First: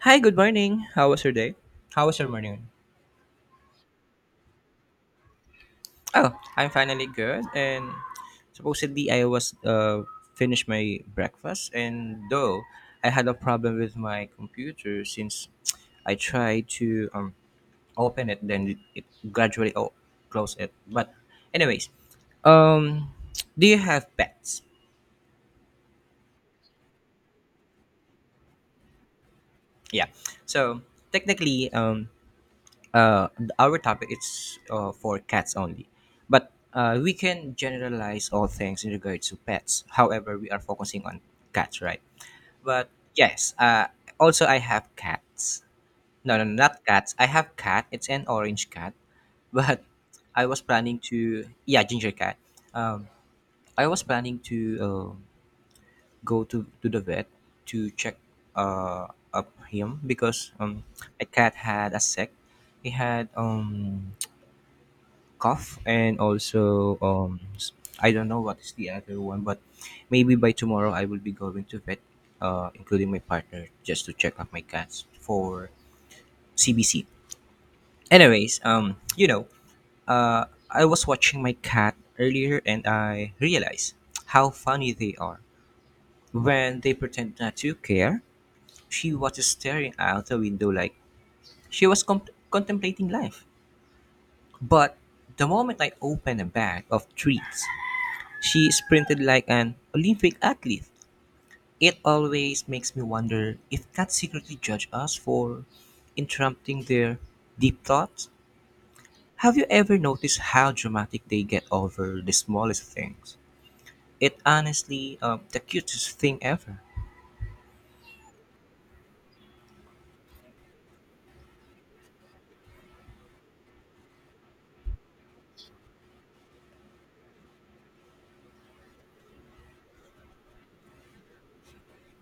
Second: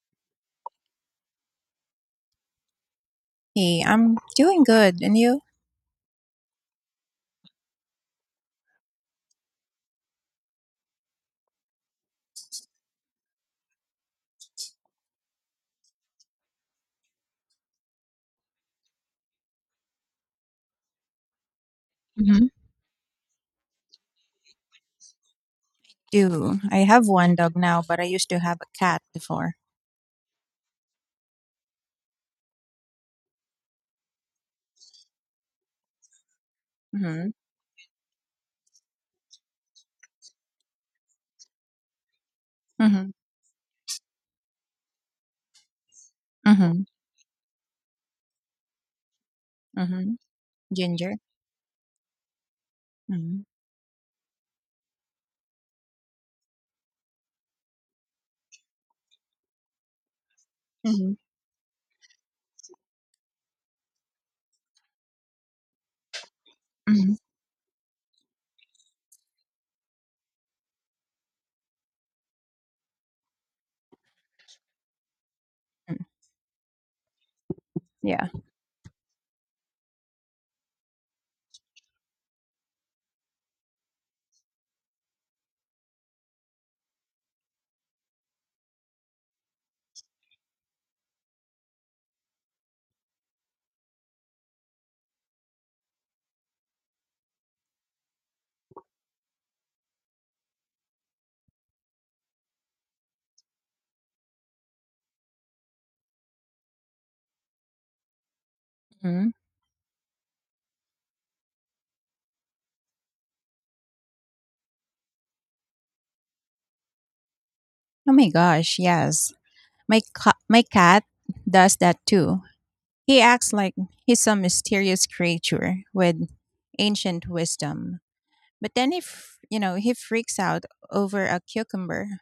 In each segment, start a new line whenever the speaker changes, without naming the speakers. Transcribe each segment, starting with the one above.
Hi, good morning. How was your day? How was your morning?
Hey, I'm doing good. And you?
Oh, I'm finally good. And supposedly, I was finished my breakfast. And though I had a problem with my computer since I tried to open it, then it gradually closed it. But, anyways,
Hmm.
um, do you have pets?
Do. I have one dog now, but I used to have a cat before.
Yeah. So technically, uh, our topic is for cats only, but we
Mm-hmm.
can generalize all things in regards to pets. However, we are focusing on cats, right? But
Mm-hmm.
yes, also I have cats. No, no,
Mm-hmm.
not cats. I have cat. It's an orange cat, but
Mm-hmm.
I was planning
Ginger.
to, yeah, ginger cat. Um,
Mm-hmm.
I was planning to uh, go to the vet to check uh up him because
Mm-hmm.
my cat had a sick. He had cough and also
Mm-hmm.
I don't know what is the other one, but maybe by tomorrow I will be going to vet, including my partner, just to check up my cats for CBC.
Yeah.
Anyways, I was watching my cat earlier and I realized how funny they are. When they pretend not to care, she was staring out the window like she was contemplating life. But the moment I opened a bag of treats, she sprinted like an Olympic athlete. It always makes me wonder if cats secretly judge us for interrupting their deep thoughts.
Mm-hmm.
Have you ever noticed how dramatic they get over the smallest things? It honestly the cutest thing ever.
Oh my gosh, yes. My cat does that too. He acts like he's some mysterious creature with ancient wisdom. But then if, you know, he freaks out over a cucumber.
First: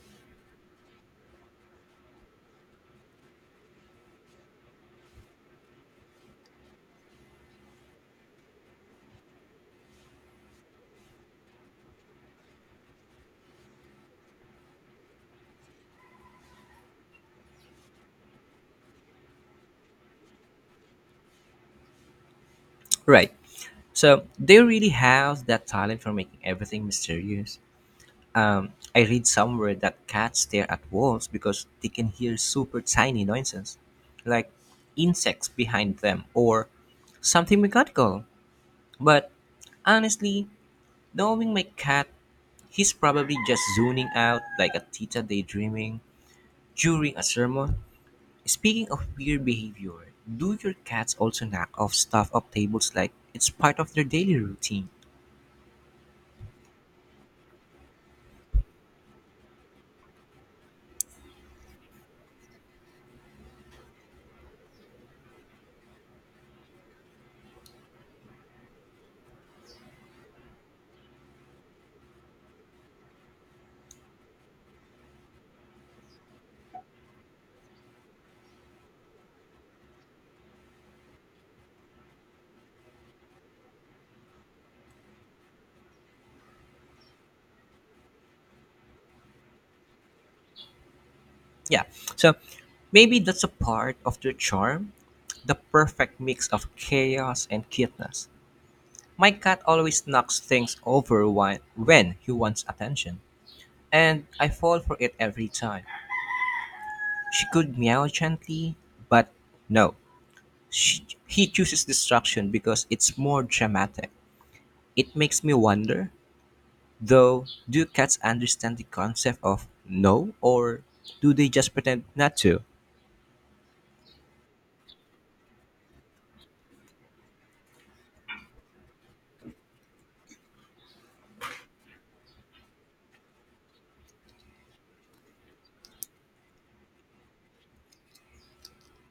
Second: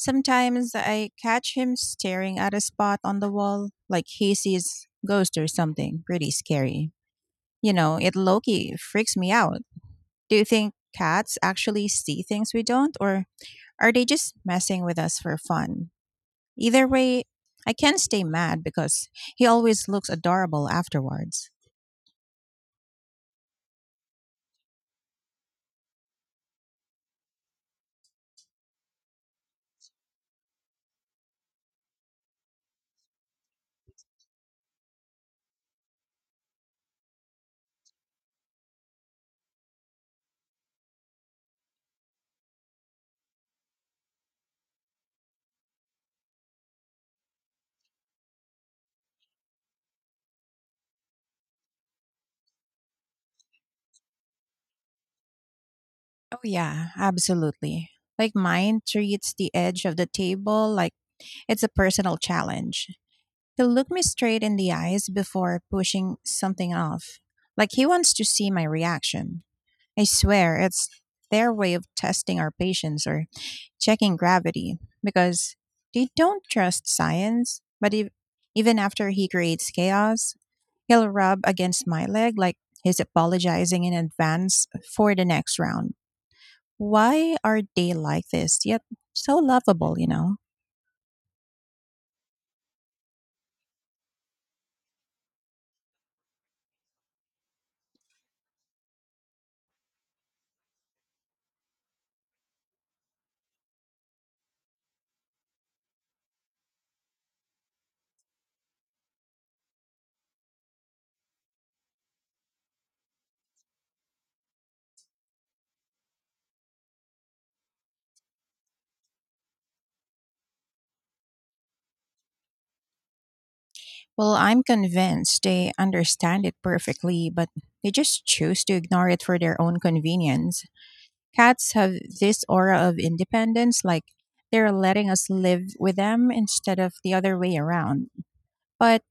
Sometimes I catch him staring at a spot on the wall like he sees ghost or something pretty scary. You know, it Loki freaks me out. Do you think cats actually see things we don't, or are they just messing with us for fun? Either way, I can't stay mad because he always looks adorable afterwards.
Right. So they really have that talent for making everything mysterious. Um, I read somewhere that cats stare at walls because they can hear super tiny noises, like insects behind them or something mechanical. But honestly, knowing my cat, he's probably just zoning out like a tita daydreaming during a sermon. Speaking of weird behavior, do your cats also knock off stuff off tables like it's part of their daily routine?
Oh, yeah, absolutely. Like mine treats the edge of the table like it's a personal challenge. He'll look me straight in the eyes before pushing something off, like he wants to see my reaction. I swear it's their way of testing our patience or checking gravity because they don't trust science. But if, even after he creates chaos, he'll rub against my leg like he's apologizing in advance for the next round. Why are they like this, yet so lovable, you know?
Yeah. So maybe that's a part of their charm, the perfect mix of chaos and cuteness. My cat always knocks things over when he wants attention, and I fall for it every time. She could meow gently, but no. He chooses distraction because it's more dramatic. It makes me wonder, though, do cats understand the concept of no, or do they just pretend not to?
Well, I'm convinced they understand it perfectly, but they just choose to ignore it for their own convenience. Cats have this aura of independence, like they're letting us live with them instead of the other way around. But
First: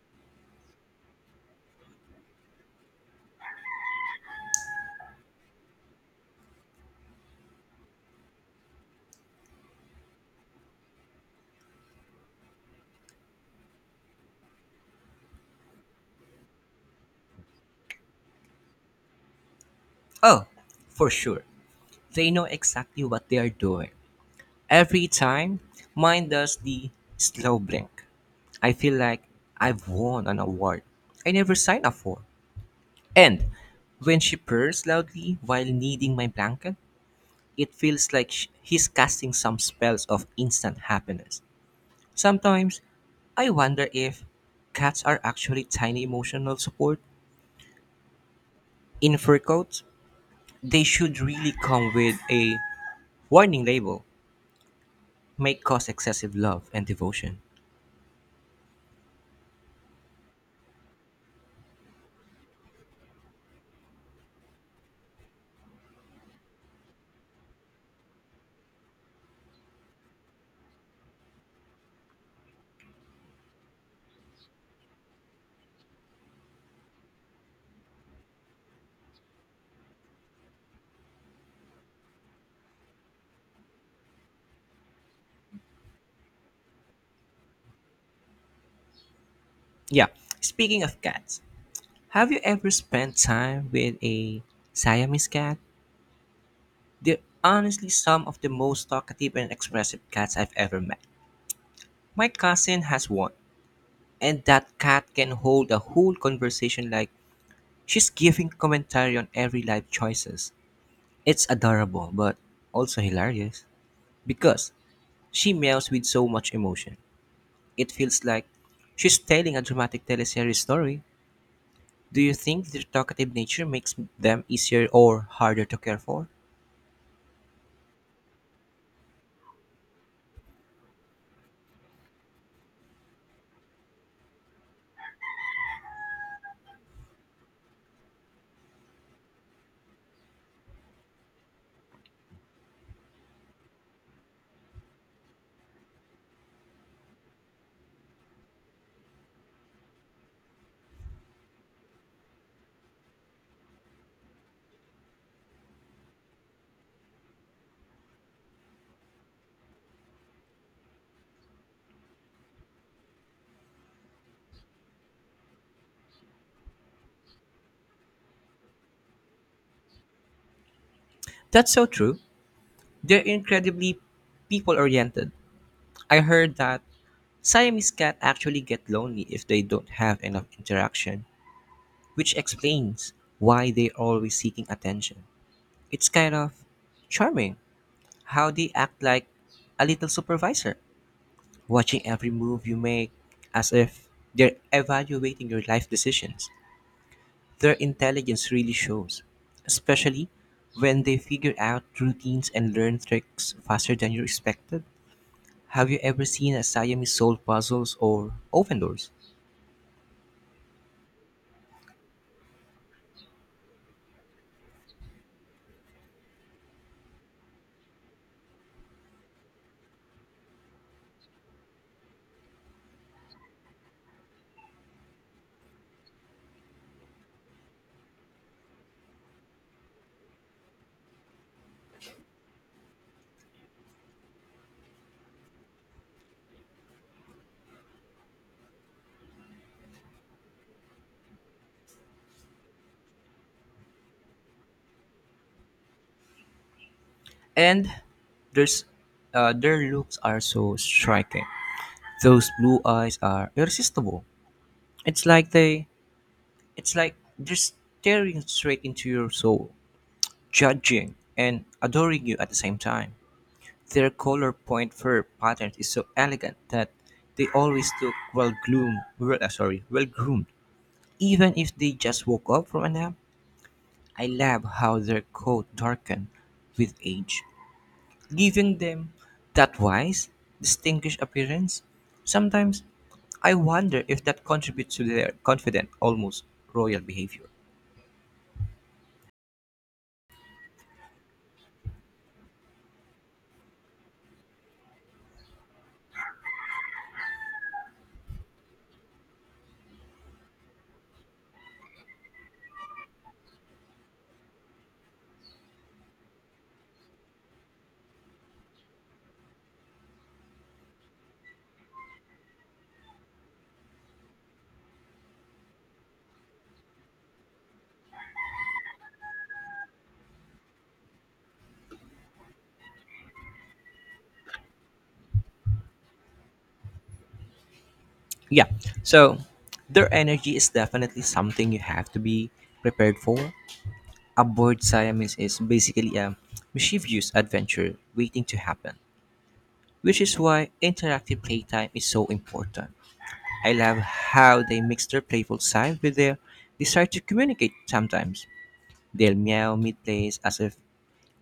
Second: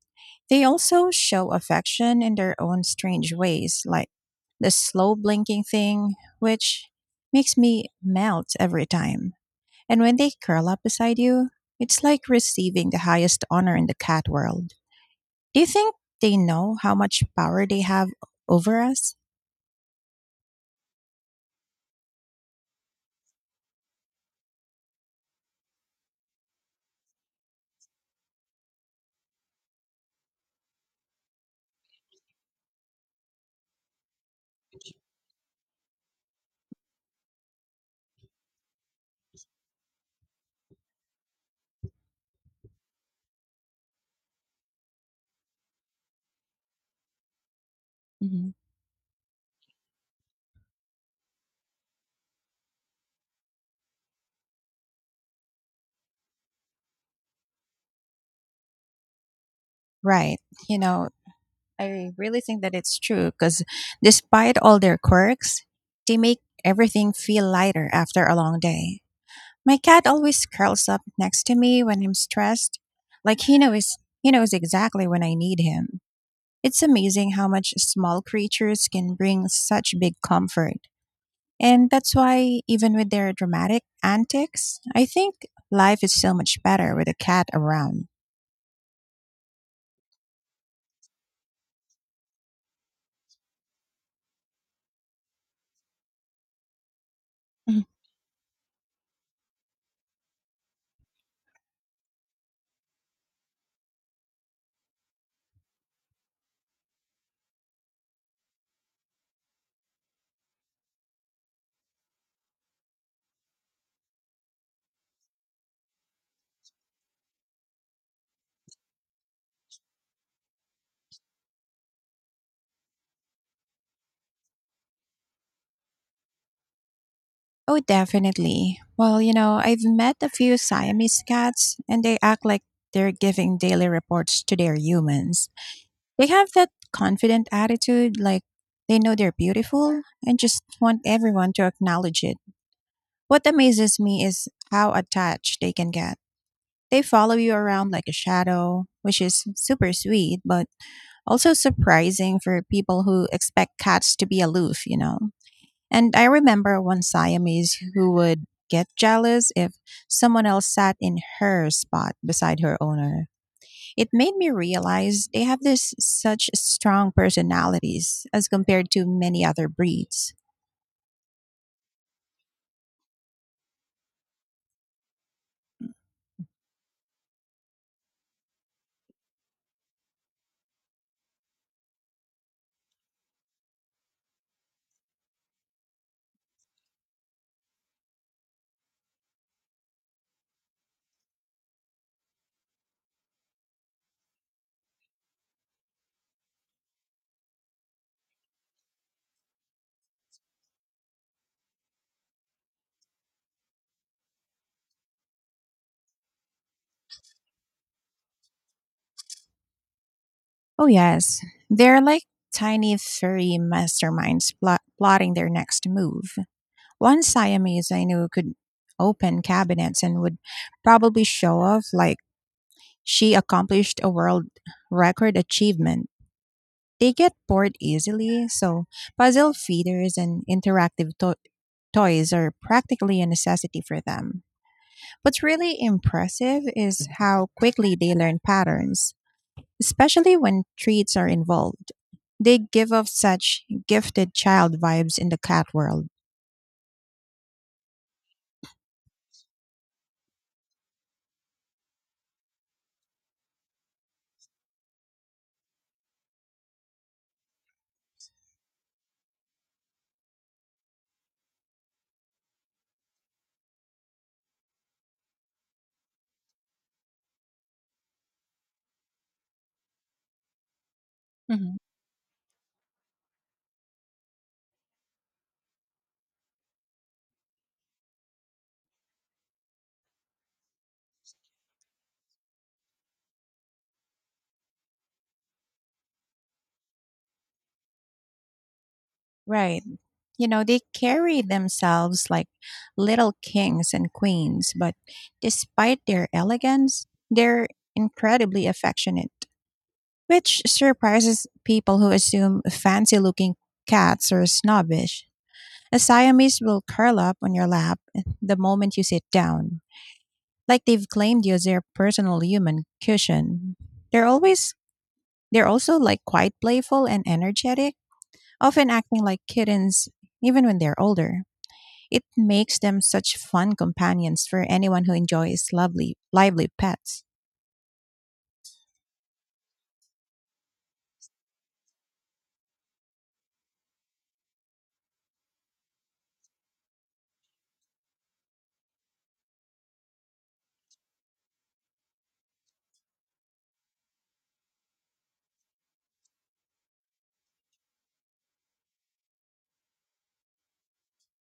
they also show affection in their own strange ways, like the slow blinking thing, which makes me melt every time. And when they curl up beside you, it's like receiving the highest honor in the cat world. Do you think they know how much power they have over us?
Oh, for sure. They know exactly what they are doing. Every time, mine does the slow blink. I feel like I've won an award I never signed up for. And when she purrs loudly while kneading my blanket, it feels like he's casting some spells of instant happiness. Sometimes, I wonder if cats are actually tiny emotional support
Mm-hmm.
in fur coats. They should really come with a warning label, may cause excessive love and devotion.
Right. You know, I really think that it's true because despite all their quirks, they make everything feel lighter after a long day. My cat always curls up next to me when I'm stressed, like he knows. He knows exactly when I need him. It's amazing how much small creatures can bring such big comfort. And that's why, even with their dramatic antics, I think life is so much better with a cat around.
Yeah. Speaking of cats, have you ever spent time with a Siamese cat? They're
Mhm.
honestly some of the most talkative and expressive cats I've ever met. My cousin has one, and that cat can hold a whole conversation like she's giving commentary on every life choices. It's adorable, but also hilarious because she meows with so much emotion. It feels like she's telling a dramatic teleseries story. Do you think their talkative nature makes them easier or harder to care for?
Oh, definitely. Well, you know, I've met a few Siamese cats and they act like they're giving daily reports to their humans. They have that confident attitude, like they know they're beautiful and just want everyone to acknowledge it. What amazes me is how attached they can get. They follow you around like a shadow, which is super sweet, but also surprising for people who expect cats to be aloof, you know? And I remember one Siamese who would get jealous if someone else sat in her spot beside her owner. It made me realize they have this such strong personalities as compared to many other breeds.
That's so true. They're incredibly people oriented. I heard that Siamese cats actually get lonely if they don't have enough interaction, which explains why they're always seeking attention. It's kind of charming how they act like a little supervisor, watching every move you make as if they're evaluating your life decisions. Their intelligence really shows, especially when they figure out routines and learn tricks faster than you expected. Have you ever seen a Siamese solve puzzles or open doors?
Oh, yes. They're like tiny furry masterminds plotting their next move. One Siamese I knew could open cabinets and would probably show off like she accomplished a world record achievement. They get bored easily, so puzzle feeders and interactive toys are practically a necessity for them. What's really impressive is how quickly they learn patterns, especially when treats are involved. They give off such gifted child vibes in the cat world.
And there's, their looks are so striking. Those blue eyes are irresistible. It's like they, it's like they're staring straight into your soul, judging and adoring you at the same time. Their color point fur pattern is so elegant that they always look well groomed. Well, sorry, well groomed. Even if
Mhm.
they just woke up from a nap, I love how their coat darken with age, giving them that wise, distinguished appearance. Sometimes I wonder if that contributes to their confident, almost royal behavior.
Right. You know, they carry themselves like little kings and queens, but despite their elegance, they're incredibly affectionate, which surprises people who assume fancy looking cats are snobbish. A Siamese will curl up on your lap the moment you sit down, like they've claimed you as their personal human cushion. They're always they're also like quite playful and energetic, often acting like kittens even when they're older. It makes them such fun companions for anyone who enjoys lovely, lively pets.
Yeah, so their energy is definitely something you have to be prepared for. A bored Siamese is basically a mischievous adventure waiting to happen, which is why interactive playtime is so important. I love how they mix their playful side with their desire to communicate sometimes. They'll meow mid plays as if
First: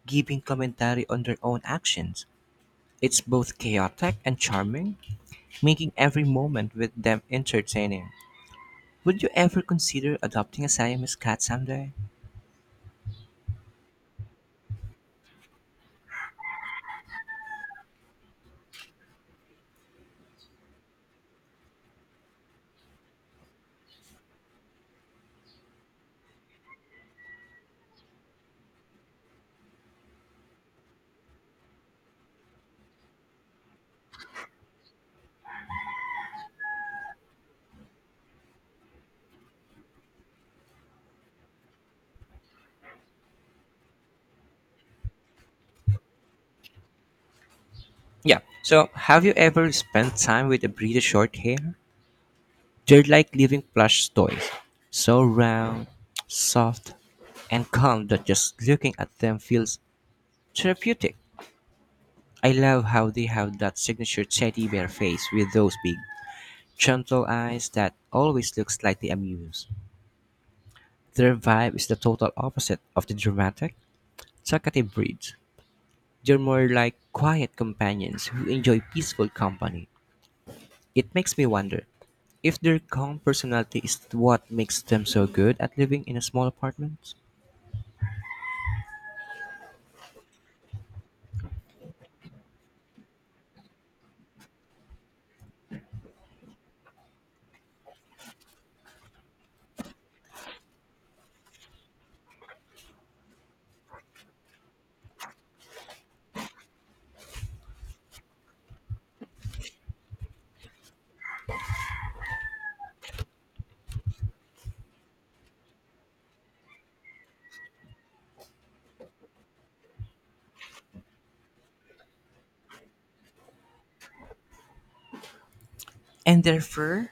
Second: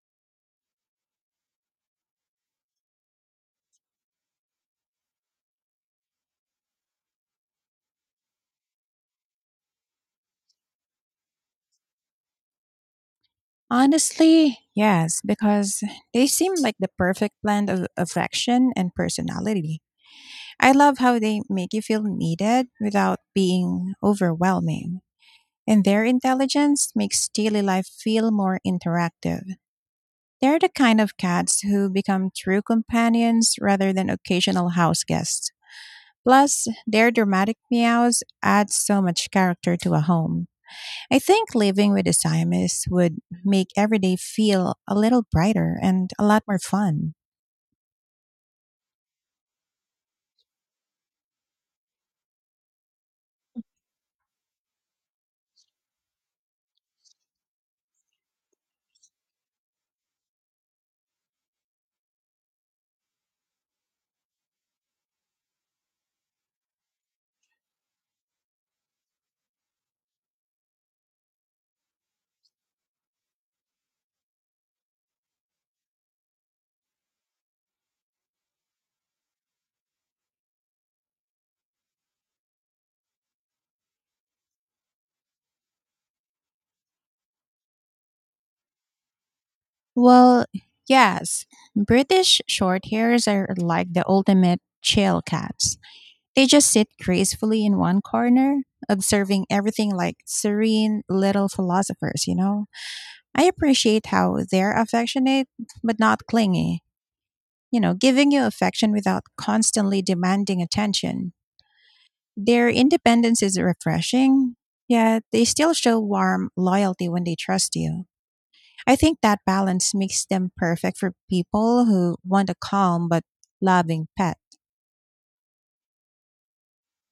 giving commentary on their own actions. It's both chaotic and charming, making every moment with them entertaining. Would you ever consider adopting a Siamese cat someday?
Honestly, yes, because they seem like the perfect blend of affection and personality. I love how they make you feel needed without being overwhelming. And their intelligence makes daily life feel more interactive. They're the kind of cats who become true companions rather than occasional house guests. Plus, their dramatic meows add so much character to a home. I think living with a Siamese would make every day feel a little brighter and a lot more fun.
Yeah. So, have you ever spent time with a British short hair? They're like living plush toys, so round, soft, and calm that just looking at them feels therapeutic. I love how they have that signature teddy bear face with those big, gentle eyes that always look slightly amused. Their vibe is the total opposite of the dramatic, talkative breeds. They're more like quiet companions who enjoy peaceful company. It makes me wonder if their calm personality is what makes them so good at living in a small apartment.
Well, yes. British shorthairs are like the ultimate chill cats. They just sit gracefully in one corner, observing everything like serene little philosophers, you know? I appreciate how they're affectionate but not clingy, you know, giving you affection without constantly demanding attention. Their independence is refreshing, yet they still show warm loyalty when they trust you. I think that balance makes them perfect for people who want a calm but loving pet.
And their fur?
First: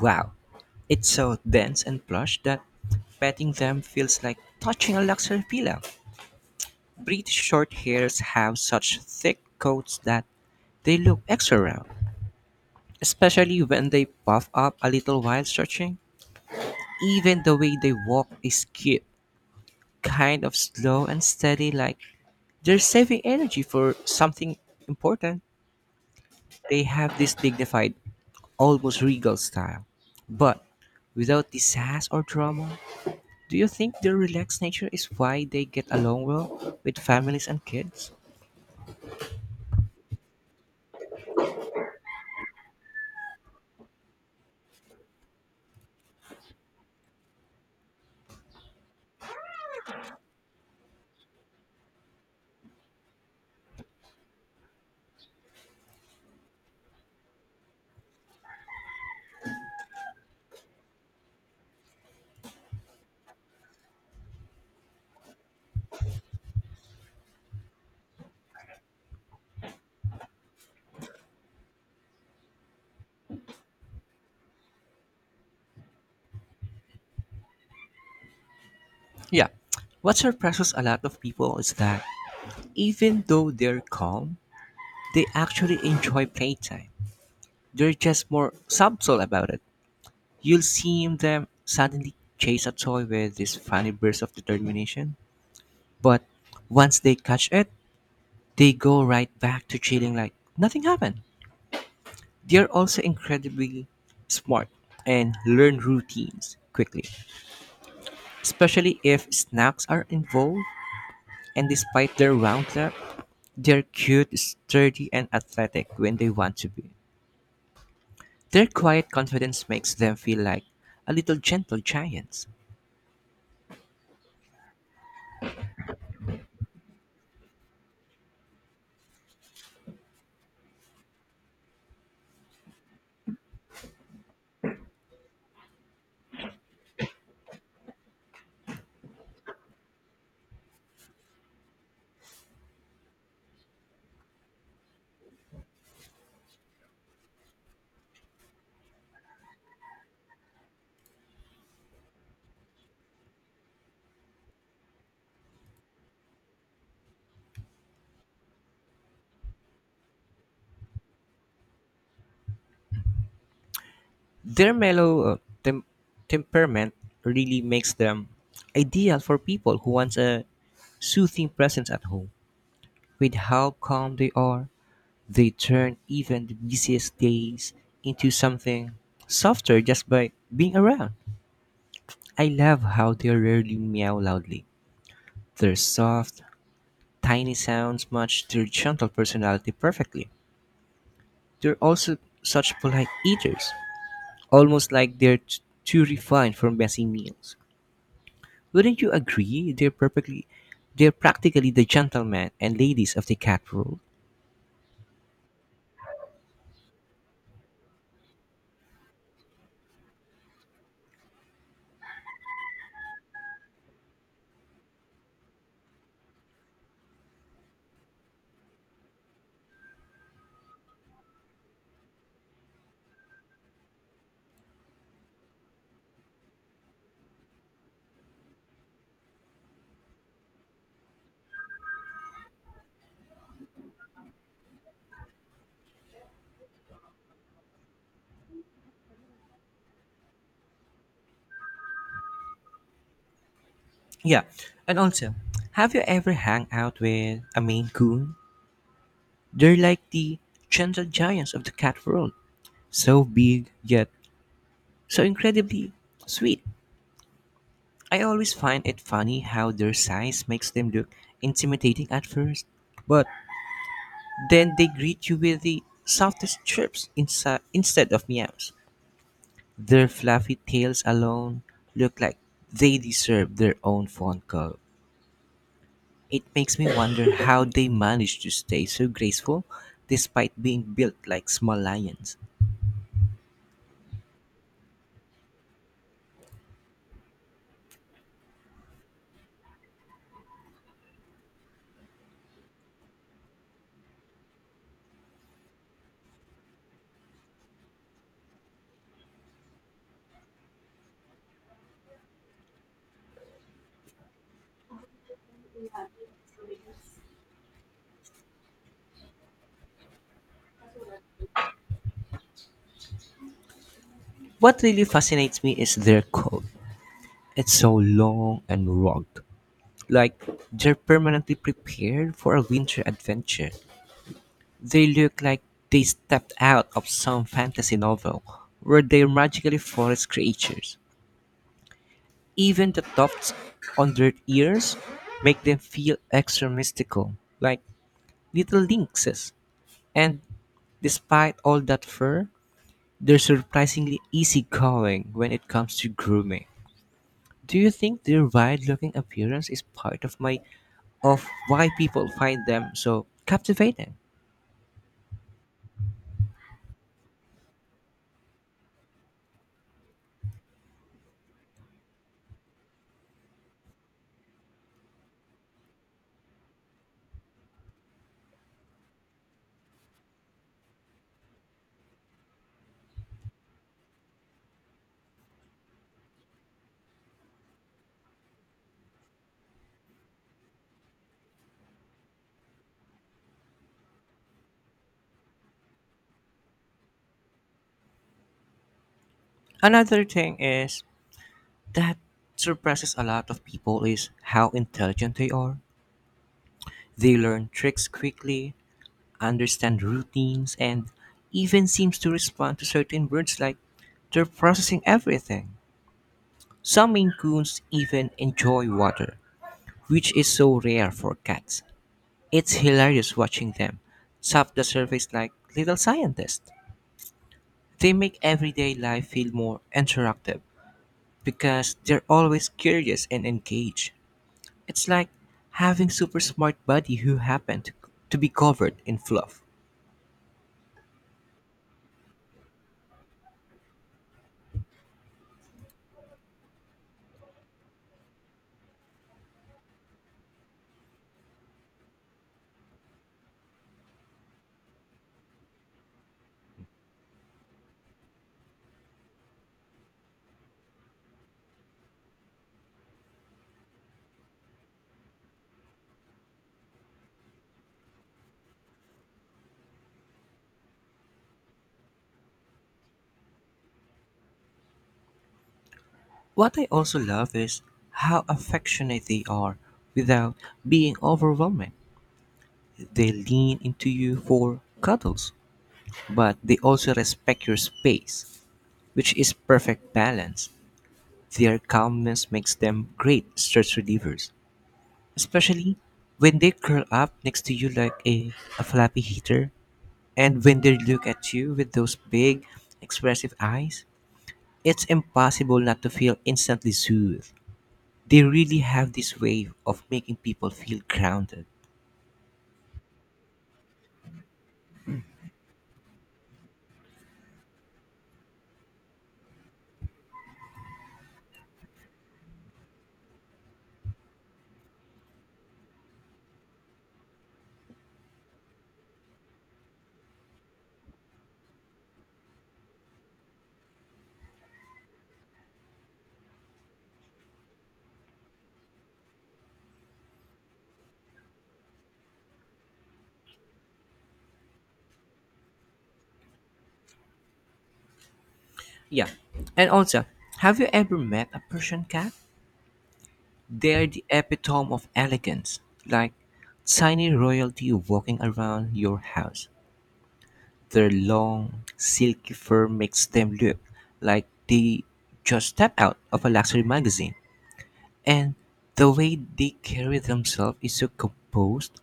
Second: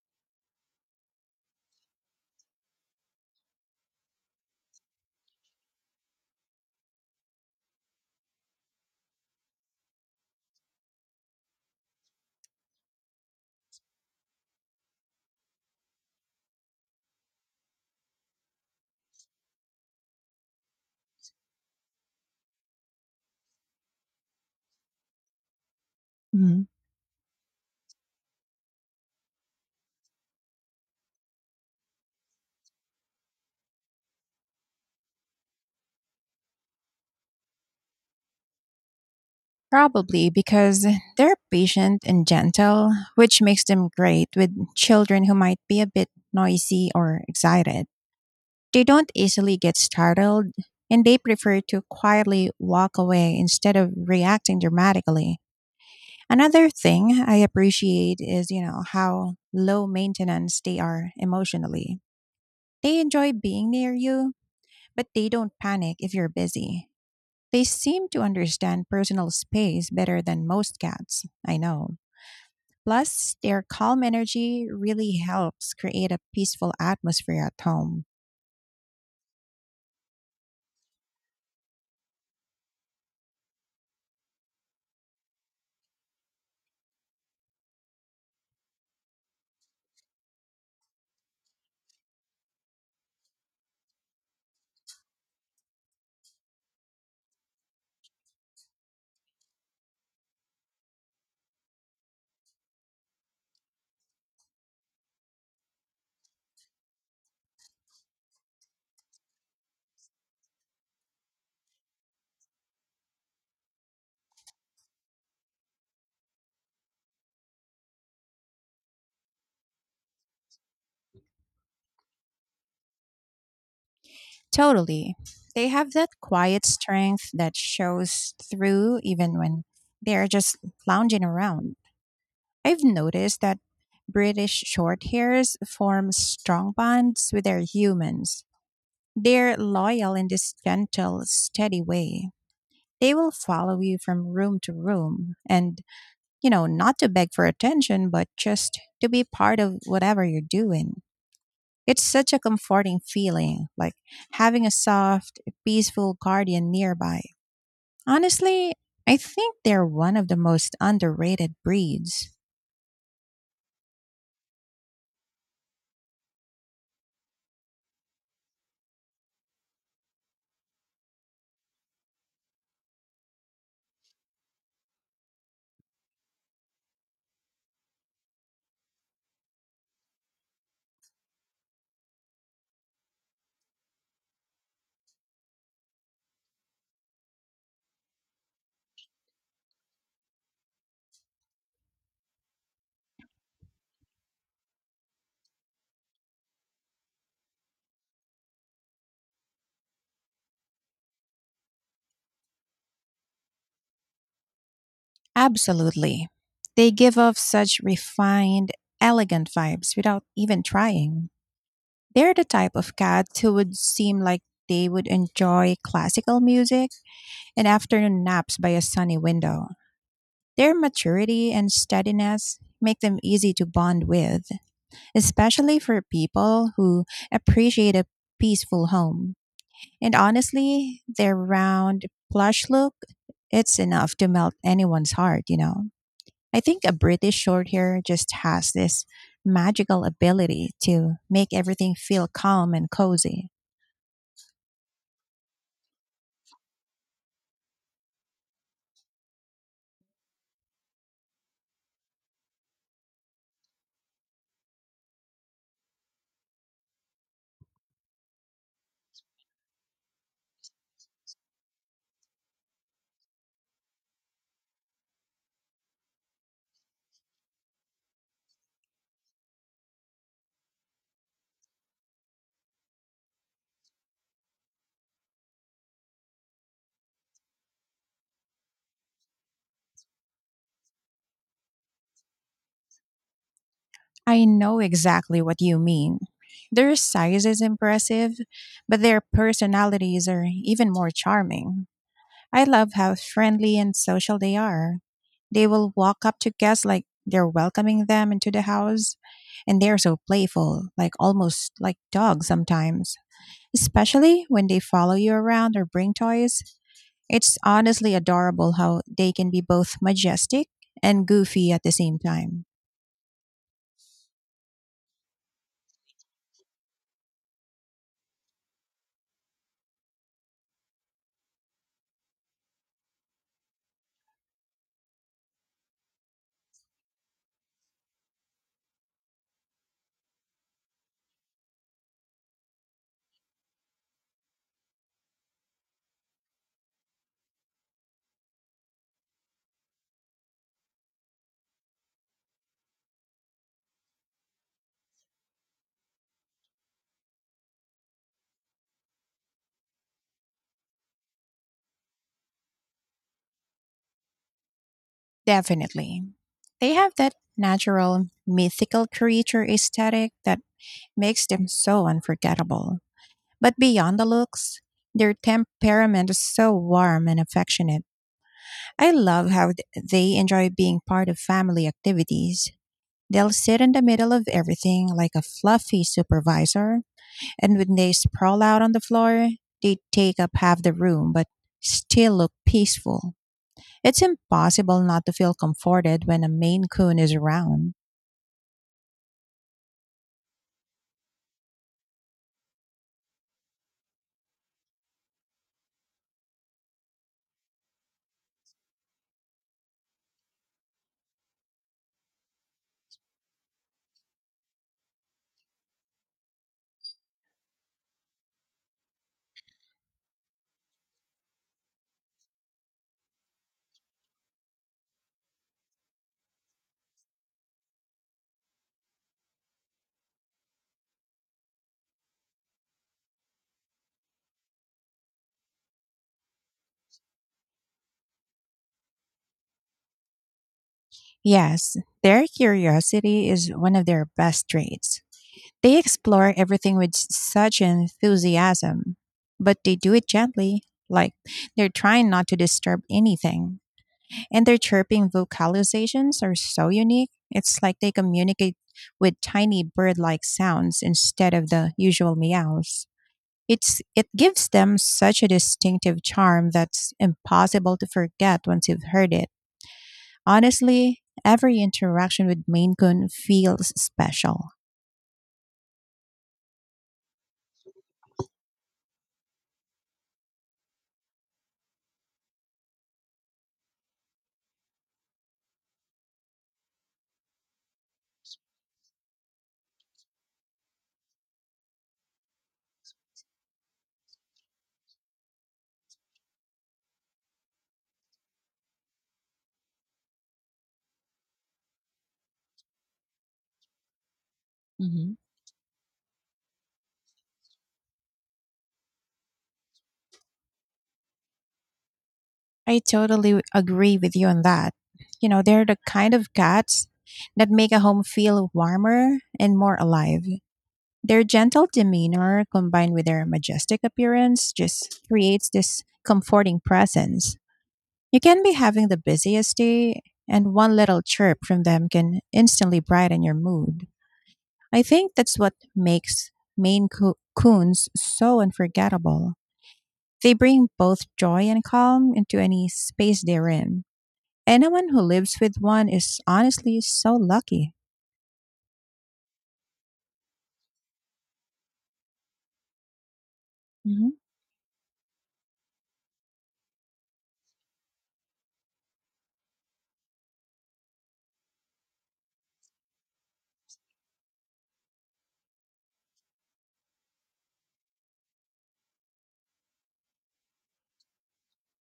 Wow, it's so dense and plush that petting them feels like touching a luxury pillow. British Shorthairs have such thick coats that they look extra round, especially when they puff up a little while stretching. Even the way they walk is cute, kind of slow and steady, like they're saving energy for something important.
Mhm.
They have this dignified, almost regal style, but without the sass or drama. Do you think their relaxed nature is why they get along well with families and kids?
Probably because they're patient and gentle, which makes them great with children who might be a bit noisy or excited. They don't easily get startled, and they prefer to quietly walk away instead of reacting dramatically. Another thing I appreciate is, you know, how low maintenance they are emotionally. They enjoy being near you, but they don't panic if you're busy. They seem to understand personal space better than most cats, I know. Plus, their calm energy really helps create a peaceful atmosphere at home.
Yeah, what surprises a lot of people is that even though they're calm, they actually enjoy playtime. They're just more subtle about it. You'll see them suddenly chase a toy with this funny burst of determination, but once they catch it, they go right back to chilling like nothing happened. They're also incredibly smart and learn routines quickly, especially if snacks are involved. And despite their round lap, they're cute, sturdy, and athletic when they want to be. Their quiet confidence makes them feel like a little gentle giants.
Totally. They have that quiet strength that shows through even when they're just lounging around. I've noticed that British shorthairs form strong bonds with their humans. They're loyal in this gentle, steady way. They will follow you from room to room, and, you know, not to beg for attention, but just to be part of whatever you're doing. It's such a comforting feeling, like having a soft, peaceful guardian nearby. Honestly, I think they're one of the most underrated breeds.
Their mellow tem- temperament really makes them ideal for people who want a soothing presence at home. With how calm they are, they turn even the busiest days into something softer just by being around. I love how they rarely meow loudly. Their soft, tiny sounds match their gentle personality perfectly. They're also such polite eaters, almost like too refined for messy meals. Wouldn't you agree? They're practically the gentlemen and ladies of the cat world.
Absolutely. They give off such refined, elegant vibes without even trying. They're the type of cat who would seem like they would enjoy classical music and afternoon naps by a sunny window. Their maturity and steadiness make them easy to bond with, especially for people who appreciate a peaceful home. And honestly, their round, plush look, it's enough to melt anyone's heart, you know. I think a British short hair just has this magical ability to make everything feel calm and cozy.
Yeah, and also, have you ever hung out with a Maine Coon? They're like the gentle giants of the cat world, so big yet so incredibly sweet. I always find it funny how their size makes them look intimidating at first, but then they greet you with the softest chirps instead of meows. Their fluffy tails alone look like they deserve their own phone call. It makes me wonder how they manage to stay so graceful despite being built like small lions.
I know exactly what you mean. Their size is impressive, but their personalities are even more charming. I love how friendly and social they are. They will walk up to guests like they're welcoming them into the house, and they're so playful, like almost like dogs sometimes, especially when they follow you around or bring toys. It's honestly adorable how they can be both majestic and goofy at the same time.
What really fascinates me is their coat. It's so long and rugged, like they're permanently prepared for a winter adventure. They look like they stepped out of some fantasy novel where they're magically forest creatures. Even the tufts on their ears make them feel extra mystical, like little lynxes. And despite all that fur, they're surprisingly easygoing when it comes to grooming. Do you think their weird-looking appearance is part of my of why people find them so captivating?
Definitely. They have that natural mythical creature aesthetic that makes them so unforgettable. But beyond the looks, their temperament is so warm and affectionate. I love how they enjoy being part of family activities. They'll sit in the middle of everything like a fluffy supervisor, and when they sprawl out on the floor, they take up half the room but still look peaceful. It's impossible not to feel comforted when a Maine Coon is around.
Another thing is that surprises a lot of people is how intelligent they are. They learn tricks quickly, understand routines, and even seems to respond to certain words like they're processing everything. Some Maine Coons even enjoy water, which is so rare for cats. It's hilarious watching them tap the surface like little scientists. They make everyday life feel more interactive because they're always curious and engaged. It's like having super smart buddy who to be covered in fluff.
Yes, their curiosity is one of their best traits. They explore everything with such enthusiasm, but they do it gently, like they're trying not to disturb anything. And their chirping vocalizations are so unique. It's like they communicate with tiny bird-like sounds instead of the usual meows. It gives them such a distinctive charm that's impossible to forget once you've heard it. Honestly, every interaction with Maine Coon feels special.
What I also love is how affectionate they are without being overwhelming. They lean into you for cuddles, but they also respect your space, which is perfect balance. Their calmness makes them great stress relievers, especially when they curl up next to you like a flappy heater. And when they look at you with those big, expressive eyes, it's
Hmm.
impossible not to feel instantly soothed. They really have this way of making people feel grounded.
I totally agree with you on that. You know, they're the kind of cats that make a home feel warmer and more alive. Their gentle demeanor combined with their majestic appearance just creates this comforting presence. You can be having the busiest day, and one little chirp from them can instantly brighten your mood. I think that's what makes Coons so unforgettable. They bring both joy and calm into any space they're in. Anyone who lives with one is honestly so lucky.
Yeah. And also, have you ever met a Persian cat? They're the
Mhm.
epitome of elegance, like tiny royalty walking around your house. Their long, silky fur makes them look like they just stepped out of a luxury magazine. And the way they carry themselves is so composed.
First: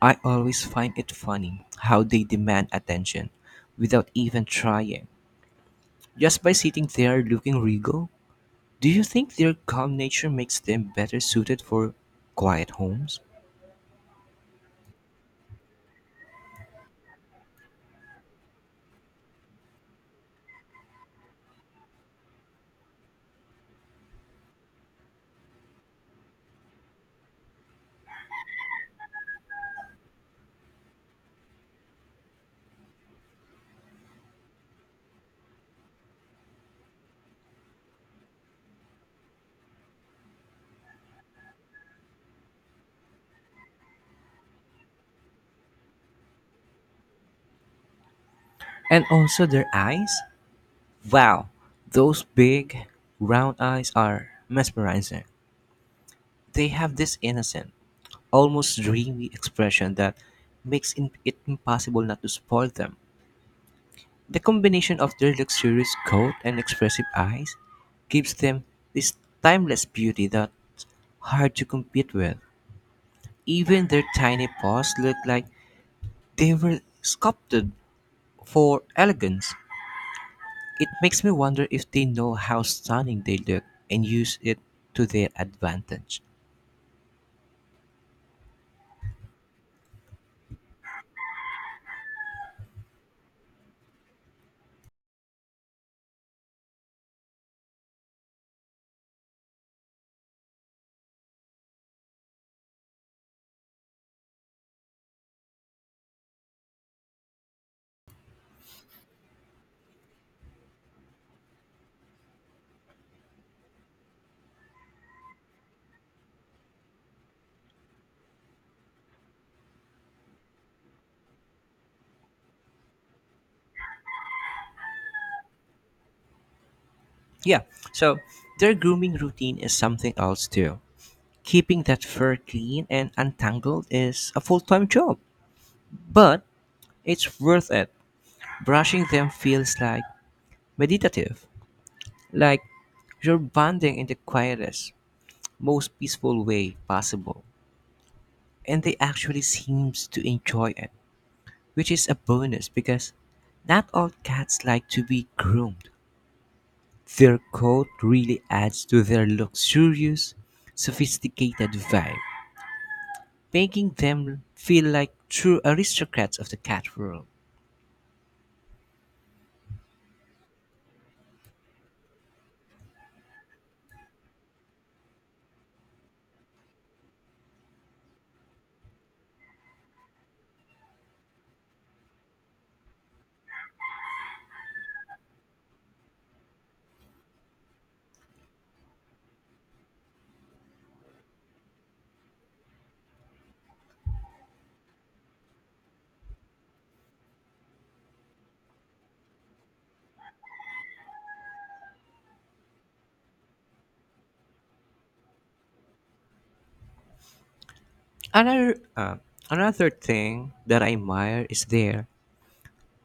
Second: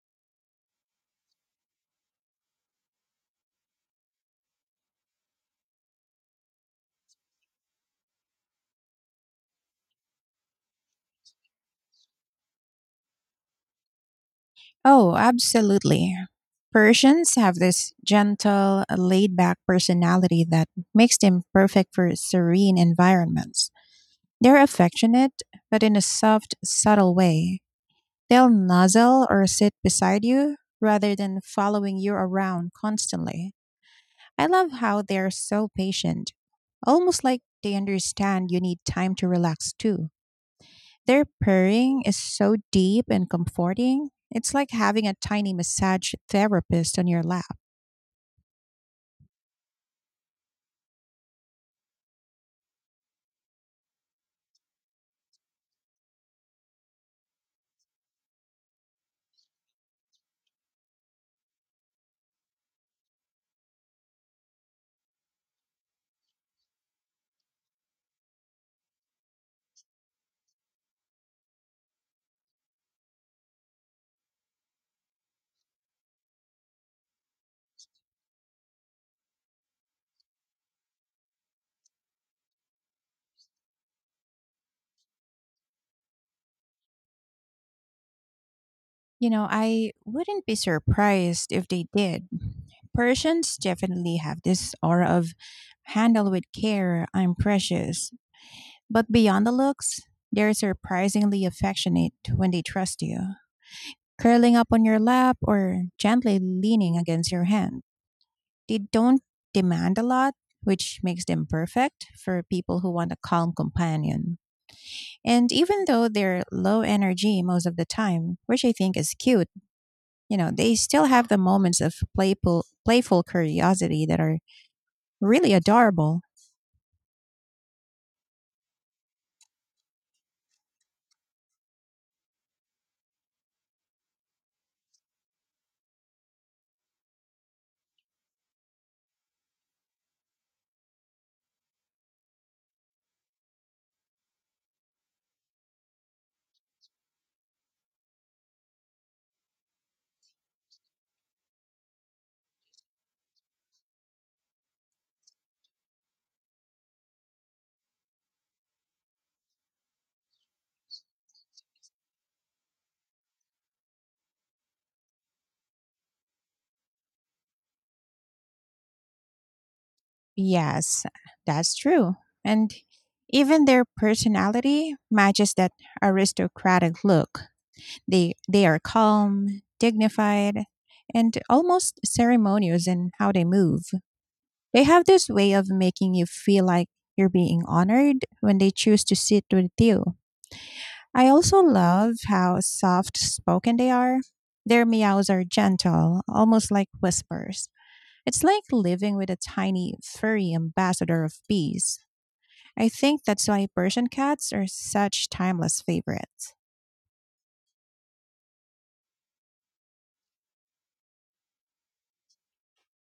I always find it funny how they demand attention without even trying. Just by sitting there looking regal, do you think their calm nature makes them better suited for quiet homes?
Oh, absolutely. Persians have this gentle, laid back personality that makes them perfect for serene environments. They're affectionate, but in a soft, subtle way. They'll nuzzle or sit beside you rather than following you around constantly. I love how they're so patient, almost like they understand you need time to relax too. Their purring is so deep and comforting. It's like having a tiny massage therapist on your lap.
And also their eyes? Wow, those big, round eyes are mesmerizing. They have this innocent, almost dreamy expression that it impossible not to spoil them. The combination of their luxurious coat and expressive eyes gives them this timeless beauty that hard to compete with. Even their tiny paws look like they were sculpted for elegance. It makes me wonder if they know how stunning they look and use it to their advantage.
You know, I wouldn't be surprised if they did. Persians definitely have this aura of handle with care, I'm precious. But beyond the looks, they're surprisingly affectionate when they trust you, curling up on your lap or gently leaning against your hand. They don't demand a lot, which makes them perfect for people who want a calm companion. And even though they're low energy most of the time, which I think is cute, you know, they still have the moments of playful curiosity that are really adorable.
Yeah, so their grooming routine is something else too. Keeping that fur clean and untangled is a full time job, but it's worth it. Brushing them feels like meditative, like you're bonding in the quietest, most peaceful way possible. And they actually seems to enjoy it, which is a bonus because not all cats like to be groomed. Their coat really adds to their luxurious, sophisticated vibe, making them feel like true aristocrats of the cat world.
Yes, that's true. And even their personality matches that aristocratic look. They are calm, dignified, and almost ceremonious in how they move. They have this way of making you feel like you're being honored when they choose to sit with you. I also love how soft spoken they are. Their meows are gentle, almost like whispers. It's like living with a tiny, furry ambassador of peace. I think that's why Persian cats are such timeless favorites.
Another, uh, Another thing that I admire is their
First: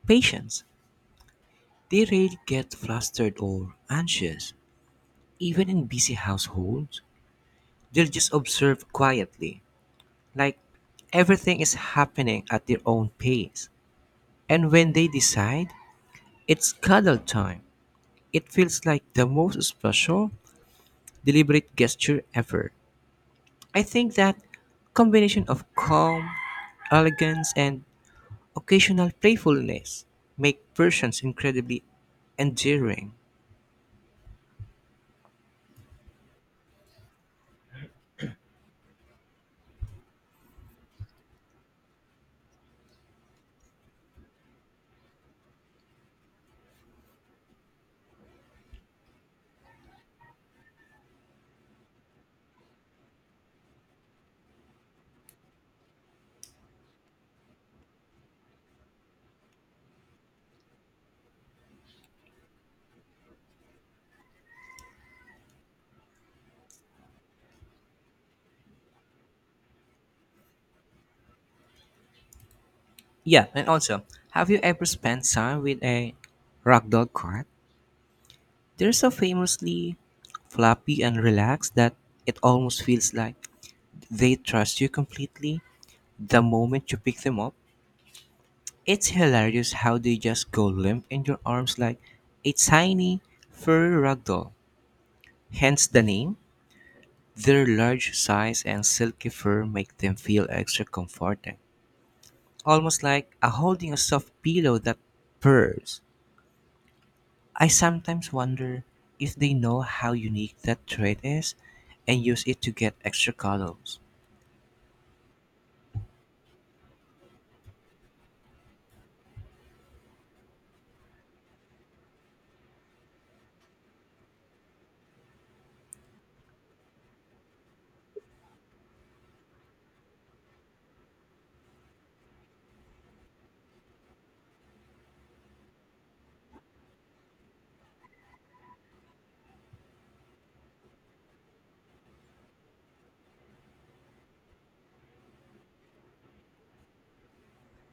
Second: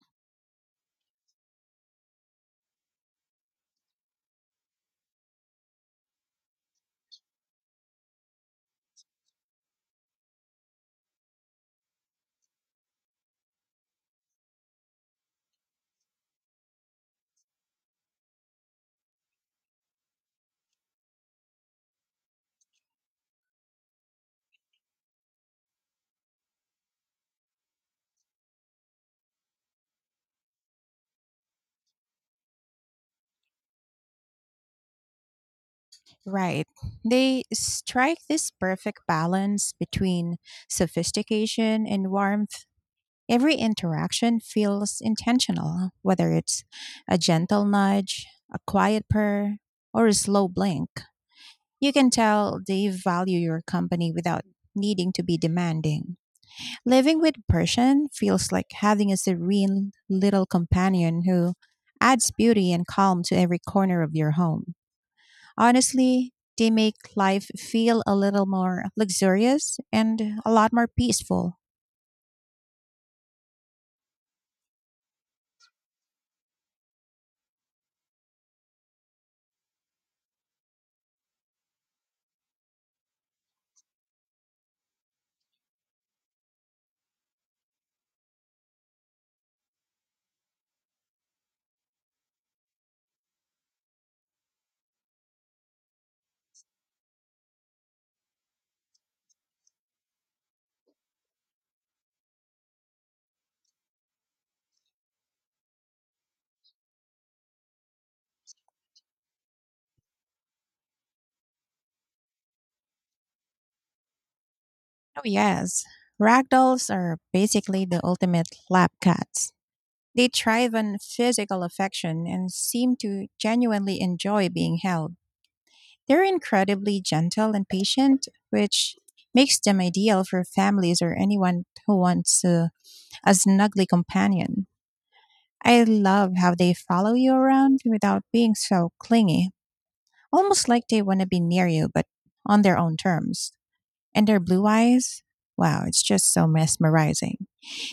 patience. They rarely get flustered or anxious. Even in busy households, they'll just observe quietly, like everything is happening at their own pace. And when they decide, it's cuddle time. It feels like the most special, deliberate gesture ever. I think that combination of calm, elegance, and occasional playfulness make persons incredibly endearing.
Right. They strike this perfect balance between sophistication and warmth. Every interaction feels intentional, whether it's a gentle nudge, a quiet purr, or a slow blink. You can tell they value your company without needing to be demanding. Living with Persian feels like having a serene little companion who adds beauty and calm to every corner of your home. Honestly, they make life feel a little more luxurious and a lot more peaceful.
Yeah, and also, have you ever spent time with a ragdoll cat? They're so famously floppy and relaxed that it almost feels like they trust you completely the moment you pick them up. It's hilarious how they just go limp in your arms like a tiny furry ragdoll. Hence the name. Their large size and silky fur make them feel extra comforting, almost like a holding a soft pillow that purrs. I sometimes wonder if they know how unique that trait is and use it to get extra cuddles.
Oh, yes. Ragdolls are basically the ultimate lap cats. They thrive on physical affection and seem to genuinely enjoy being held. They're incredibly gentle and patient, which makes them ideal for families or anyone who wants a snuggly companion. I love how they follow you around without being so clingy, almost like they want to be near you, but on their own terms. And their blue eyes, wow, it's just so mesmerizing.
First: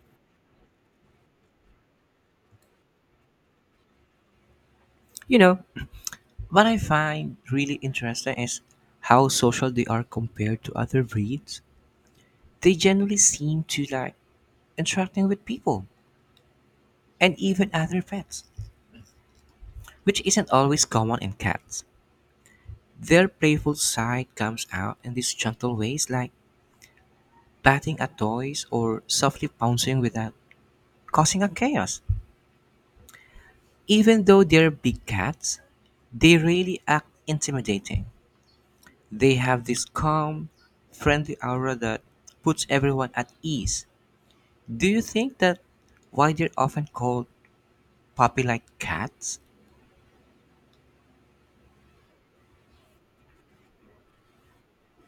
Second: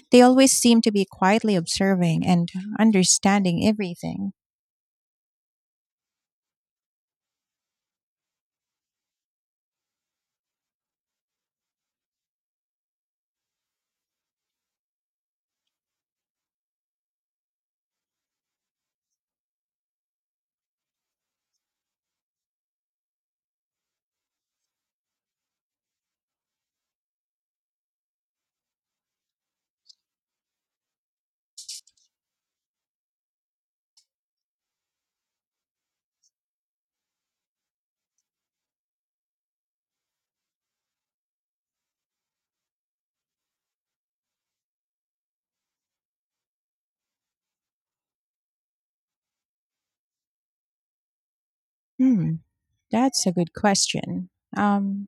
They always seem to be quietly observing and understanding everything.
You know, what I find really interesting is how social they are compared to other breeds. They generally seem to like interacting with people and even other pets, which isn't always common in cats. Their playful side comes out in these gentle ways like batting at toys or softly pouncing without causing a chaos. Even though they're big cats, they really act intimidating. They have this calm, friendly aura that puts everyone at ease. Do you think that why they're often called puppy-like cats?
Hmm, that's a good question. Um,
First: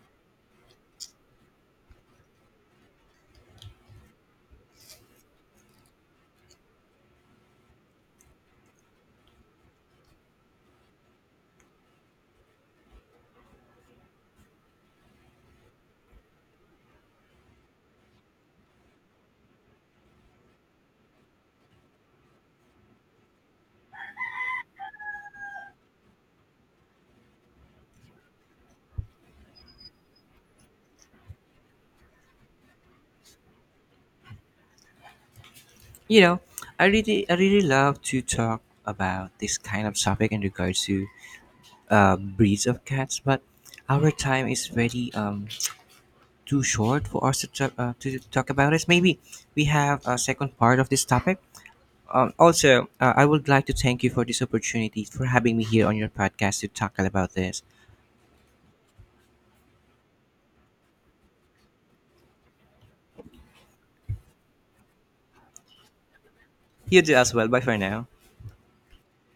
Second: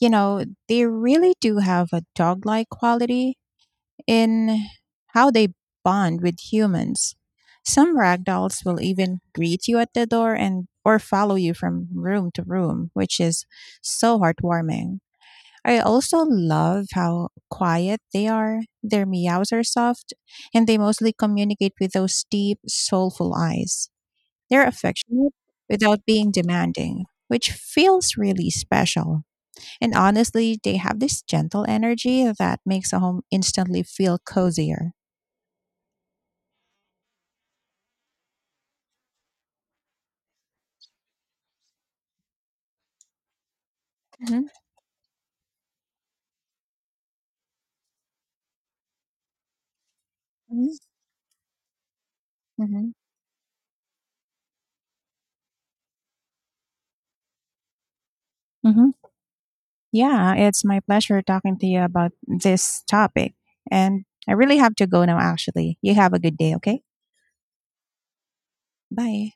you know, they really do have a dog-like quality in how they bond with humans. Some ragdolls will even greet you at the door and or follow you from room to room, which is so heartwarming. I also love how quiet they are. Their meows are soft and they mostly communicate with those deep, soulful eyes. They're affectionate without being demanding, which feels really special. And honestly, they have this gentle energy that makes a home instantly feel cozier.
You know, I really love to talk about this kind of topic in regards to breeds of cats, but our
Mhm.
time is very too short for us to talk about it. Maybe we have a second
Mhm.
part of this topic.
Mhm.
I would like to thank you for this opportunity for having me here on your podcast to talk about this.
Mhm. Yeah, it's my pleasure talking to you about this topic. And I really have to go now, actually. You have a good day, okay?
You do as well. Bye for now.
Bye.